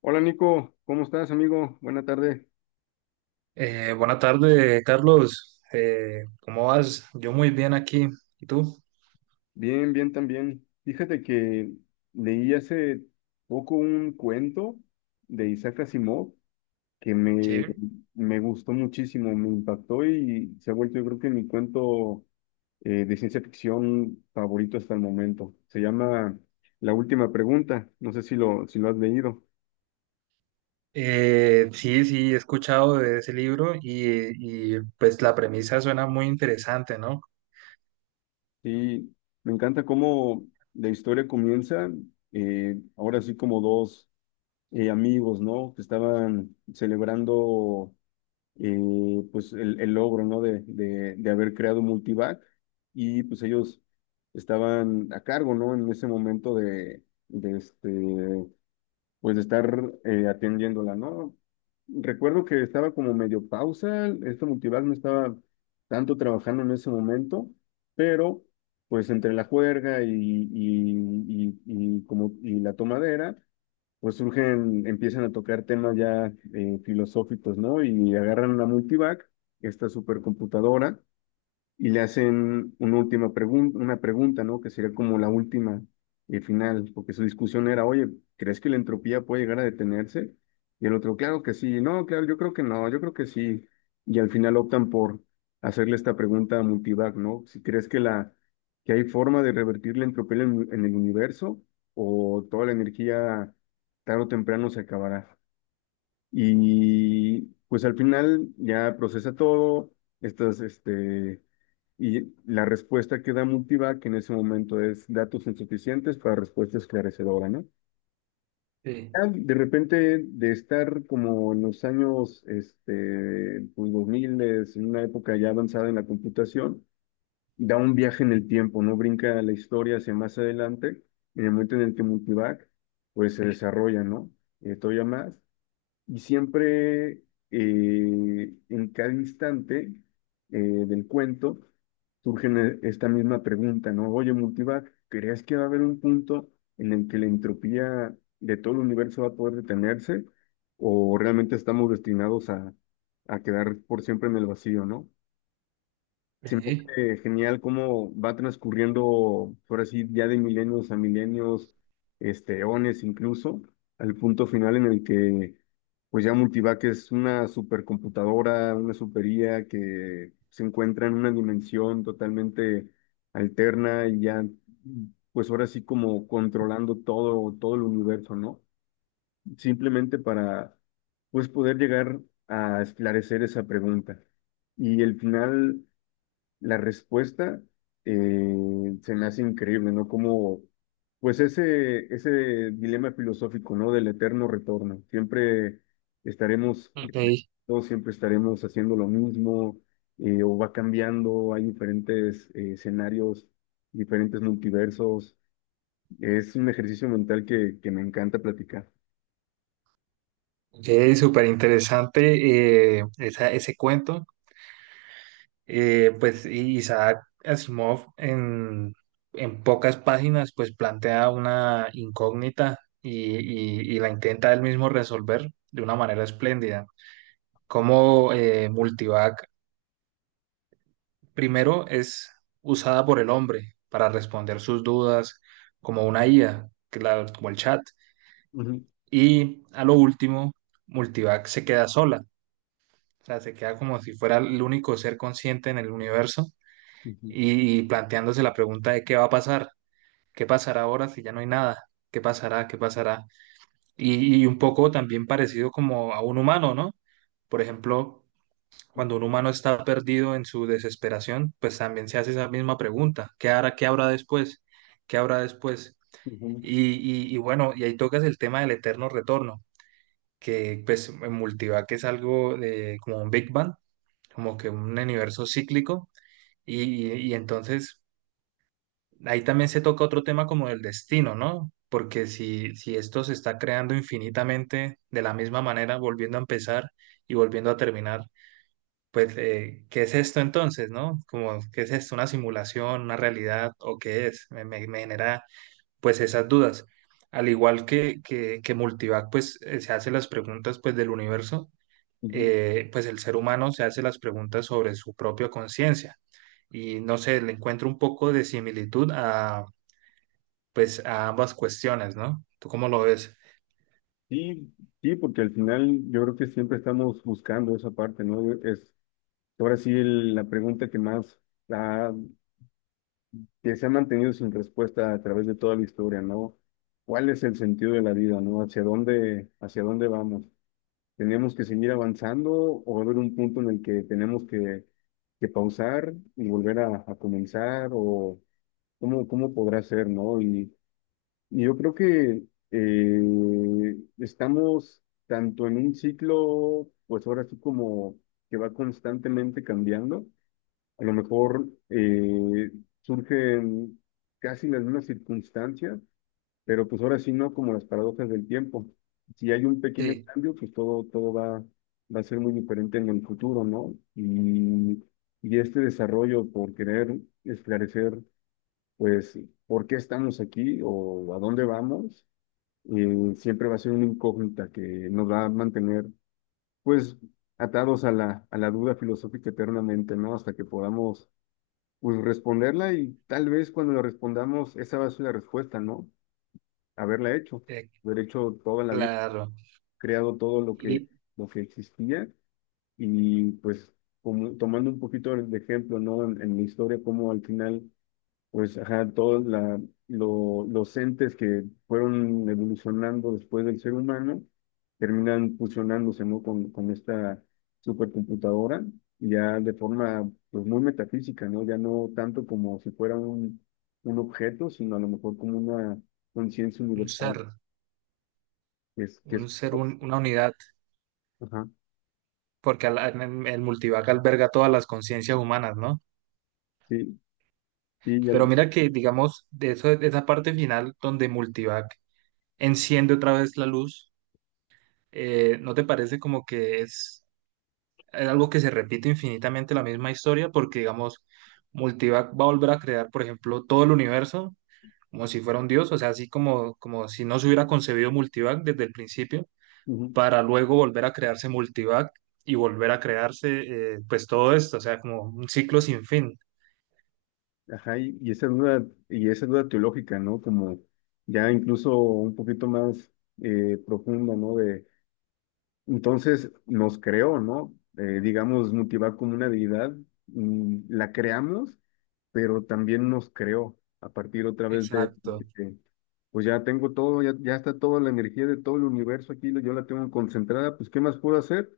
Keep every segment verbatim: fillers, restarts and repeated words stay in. Hola Nico, ¿cómo estás amigo? Buena tarde. Eh, buena tarde, Carlos. Eh, ¿cómo vas? Yo muy bien aquí. ¿Y tú? Bien, bien también. Fíjate que leí hace poco un cuento de Isaac Asimov que me, Sí. me gustó muchísimo, me impactó y se ha vuelto yo creo que mi cuento eh, de ciencia ficción favorito hasta el momento. Se llama La última pregunta, no sé si lo, si lo has leído. Eh, sí, sí, he escuchado de ese libro y, y, pues la premisa suena muy interesante, ¿no? Y me encanta cómo la historia comienza, eh, ahora sí como dos eh, amigos, ¿no? Que estaban celebrando eh, pues el, el logro, ¿no? De, de, de haber creado Multivac y pues ellos estaban a cargo, ¿no? En ese momento de, de este, pues de estar eh, atendiéndola, ¿no? Recuerdo que estaba como medio pausa, este Multivac no estaba tanto trabajando en ese momento, pero pues entre la juerga y, y, y, y como, y la tomadera, pues surgen, empiezan a tocar temas ya eh, filosóficos, ¿no? Y agarran la Multivac, esta supercomputadora, y le hacen una última pregunta, una pregunta, ¿no? Que sería como la última y final, porque su discusión era, oye, ¿crees que la entropía puede llegar a detenerse? Y el otro, claro que sí, no, claro, yo creo que no, yo creo que sí. Y al final optan por hacerle esta pregunta a Multivac, ¿no? Si crees que la ¿Que hay forma de revertir la entropía en, en el universo o toda la energía tarde o temprano se acabará? Y pues al final ya procesa todo, estas, este, y la respuesta que da Multivac en ese momento es datos insuficientes para respuesta esclarecedora, ¿no? Sí. Ya de repente, de estar como en los años, este, pues dos mil, en una época ya avanzada en la computación, da un viaje en el tiempo, ¿no? Brinca la historia hacia más adelante, en el momento en el que Multivac, pues se desarrolla, ¿no? Eh, todavía más. Y siempre eh, en cada instante eh, del cuento surge ne- esta misma pregunta, ¿no? Oye, Multivac, ¿crees que va a haber un punto en el que la entropía de todo el universo va a poder detenerse? ¿O realmente estamos destinados a, a quedar por siempre en el vacío, ¿no? Se me Sí. hace genial cómo va transcurriendo, por así, ya de milenios a milenios, este, eones incluso, al punto final en el que, pues ya Multivac es una supercomputadora, una super I A que se encuentra en una dimensión totalmente alterna y ya, pues ahora sí como controlando todo, todo el universo, ¿no? Simplemente para, pues poder llegar a esclarecer esa pregunta. Y el final la respuesta eh, se me hace increíble, ¿no? Como, pues ese, ese dilema filosófico, ¿no? Del eterno retorno. Siempre estaremos, Ok, todos siempre estaremos haciendo lo mismo, eh, o va cambiando, hay diferentes eh, escenarios, diferentes multiversos. Es un ejercicio mental que, que me encanta platicar. ok, súper interesante eh, esa- ese cuento. Eh, pues y Isaac Asimov en, en pocas páginas pues plantea una incógnita y, y y la intenta él mismo resolver de una manera espléndida. Cómo eh, Multivac primero es usada por el hombre para responder sus dudas como una I A, que la- como el chat. Ujú, Y a lo último, Multivac se queda sola, o sea, se queda como si fuera el único ser consciente en el universo ujú, y, y planteándose la pregunta de qué va a pasar, qué pasará ahora si ya no hay nada, qué pasará, qué pasará. Y, y un poco también parecido como a un humano, ¿no? Por ejemplo, cuando un humano está perdido en su desesperación, pues también se hace esa misma pregunta, ¿qué hará, qué habrá después? ¿Qué habrá después? ujú, Y, y- y bueno, y ahí tocas el tema del eterno retorno, que pues en Multivac es algo de, como un Big Bang, como que un universo cíclico, y, y- y entonces ahí también se toca otro tema como el destino, ¿no? Porque si, si esto se está creando infinitamente de la misma manera, volviendo a empezar y volviendo a terminar, pues, eh, ¿qué es esto entonces, no? Como, ¿qué es esto? ¿Una simulación, una realidad o qué es? Me, me- me genera, pues, esas dudas. Al igual que, que, que Multivac, pues, eh, se hace las preguntas, pues, del universo, ujú. eh, pues, el ser humano se hace las preguntas sobre su propia conciencia. Y, no sé, le encuentro un poco de similitud a, pues, a ambas cuestiones, ¿no? ¿Tú cómo lo ves? Sí, sí, porque al final yo creo que siempre estamos buscando esa parte, ¿no? Es, ahora sí, el- la pregunta que más ha- que se ha mantenido sin respuesta a través de toda la historia, ¿no? ¿Cuál es el sentido de la vida, ¿no? ¿Hacia dónde, hacia dónde vamos? ¿Tenemos que seguir avanzando o va a haber un punto en el que tenemos que, que pausar y volver a, a comenzar? ¿O cómo, cómo podrá ser, ¿no? Y, y yo creo que eh, estamos tanto en un ciclo, pues ahora sí como que va constantemente cambiando, a lo mejor eh, surgen casi las mismas circunstancias, pero pues ahora sí no como las paradojas del tiempo. Si hay un pequeño Sí, cambio, pues todo, todo va, va a ser muy diferente en el futuro, ¿no? Y, y este desarrollo por querer esclarecer, pues, por qué estamos aquí o a dónde vamos, eh, siempre va a ser una incógnita que nos va a mantener, pues, atados a la, a la duda filosófica eternamente, ¿no? Hasta que podamos pues responderla, y tal vez cuando la respondamos, esa va a ser la respuesta, ¿no? Haberla hecho, eh, haber hecho toda la vida, claro. creado todo lo que, Y lo que existía y pues como, tomando un poquito de ejemplo, ¿no? En, en mi historia, como al final pues, ajá, todos la- lo- los entes que fueron evolucionando después del ser humano terminan fusionándose, ¿no? Con, con esta supercomputadora, ya de forma, pues, muy metafísica, ¿no? Ya no tanto como si fuera un, un objeto, sino a lo mejor como una conciencia un ser, universal, que es, que un es, ser, un- una unidad. ajá, Porque al- en- el multivac alberga todas las conciencias humanas, ¿no? sí, sí, ya, Pero mira que, digamos, de, eso, de esa parte final donde multivac enciende otra vez la luz, eh, ¿no te parece como que es, es algo que se repite infinitamente la misma historia? Porque, digamos, multivac va a volver a crear, por ejemplo, todo el universo como si fuera un dios, o sea, así como, como si no se hubiera concebido multivac desde el principio, ujú, para luego volver a crearse multivac y volver a crearse, eh, pues todo esto, o sea, como un ciclo sin fin. ajá. Y, y esa duda, y esa duda teológica, ¿no? Como ya incluso un poquito más eh, profunda, ¿no? Entonces nos creó, ¿no? Eh, digamos, Mutivac como una deidad, mm, la creamos, pero también nos creó a partir otra vez de, Exacto. de- pues ya tengo todo, ya, ya está toda la energía de todo el universo aquí, yo la tengo concentrada, pues ¿qué más puedo hacer?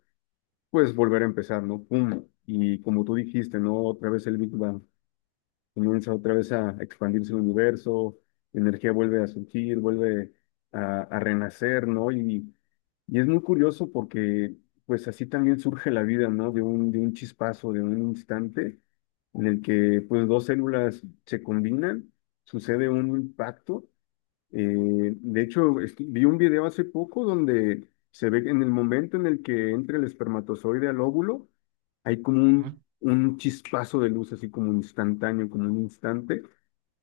Pues volver a empezar, ¿no? Pum. Y como tú dijiste, ¿no? Otra vez el Big Bang comienza otra vez a expandirse el universo, la energía vuelve a surgir, vuelve a, a renacer, ¿no? Y, y es muy curioso porque pues así también surge la vida, ¿no? De un, de un chispazo, de un instante en el que pues dos células se combinan, sucede un impacto. Eh, de hecho, este, vi un video hace poco donde se ve que en el momento en el que entra el espermatozoide al óvulo, hay como ¿No? un, un chispazo de luz, así como instantáneo, como un instante,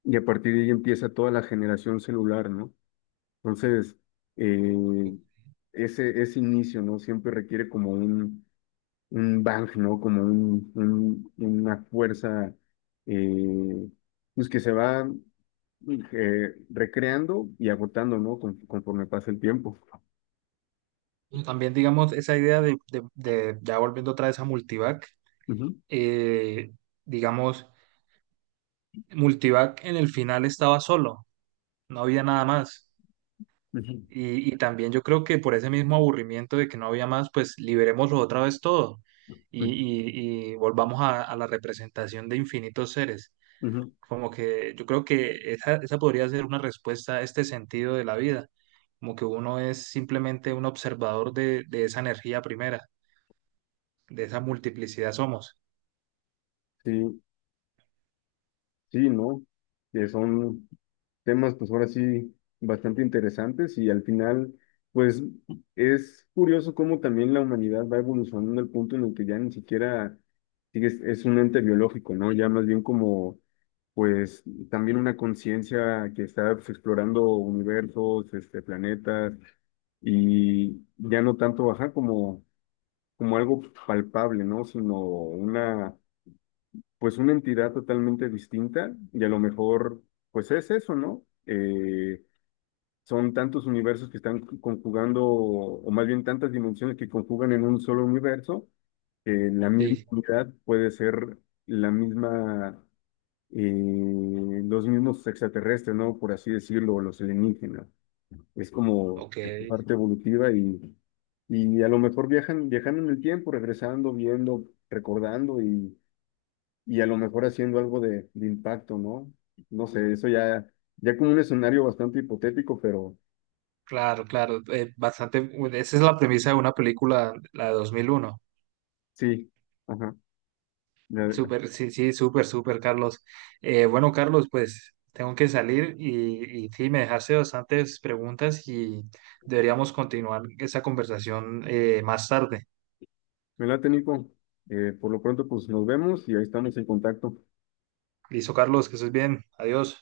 y a partir de ahí empieza toda la generación celular, ¿no? Entonces, eh, ese, ese inicio, ¿no? Siempre requiere como un, un bang, ¿no? Como un, un- una fuerza, eh, pues que se va eh, recreando y agotando, ¿no? Con- conforme pasa el tiempo. Y también, digamos, esa idea de, de- de- ya volviendo otra vez a Multivac, Ujú, eh, digamos, Multivac en el final estaba solo, no había nada más. ujú, Y, y también yo creo que por ese mismo aburrimiento de que no había más, pues liberémoslo otra vez todo y, ujú, y- y volvamos a, a la representación de infinitos seres. ujú. Como que yo creo que esa, esa podría ser una respuesta a este sentido de la vida, como que uno es simplemente un observador de, de esa energía primera, de esa multiplicidad somos. Sí, sí, ¿no? Que son temas, pues ahora sí, bastante interesantes y al final, pues es curioso cómo también la humanidad va evolucionando al punto en el que ya ni siquiera sigue- es, es un ente biológico, ¿no? Ya más bien como, pues también una conciencia que está, pues, explorando universos, este, planetas y ya no tanto bajar como, como algo palpable, ¿no? Sino una, pues una entidad totalmente distinta y a lo mejor, pues es eso, ¿no? Eh, son tantos universos que están conjugando, o más bien tantas dimensiones que conjugan en un solo universo, que la misma Sí, unidad puede ser la misma, eh, los mismos extraterrestres, ¿no? Por así decirlo, o los alienígenas. Es como ok, parte evolutiva y, y a lo mejor viajan, viajando en el tiempo, regresando, viendo, recordando y y a lo mejor haciendo algo de, de impacto, ¿no? No sé, eso ya, ya como un escenario bastante hipotético, pero claro, claro, eh, bastante, bueno, esa es la premisa de una película, la de dos mil uno. sí, ajá. Me, Súper, sí, sí, súper, súper, Carlos. Eh, bueno, Carlos, pues tengo que salir y, y sí, me dejaste bastantes preguntas y deberíamos continuar esa conversación eh, más tarde. me late, Nico. Eh, por lo pronto, pues nos vemos y ahí estamos en contacto. Listo, Carlos, que estés bien. Adiós.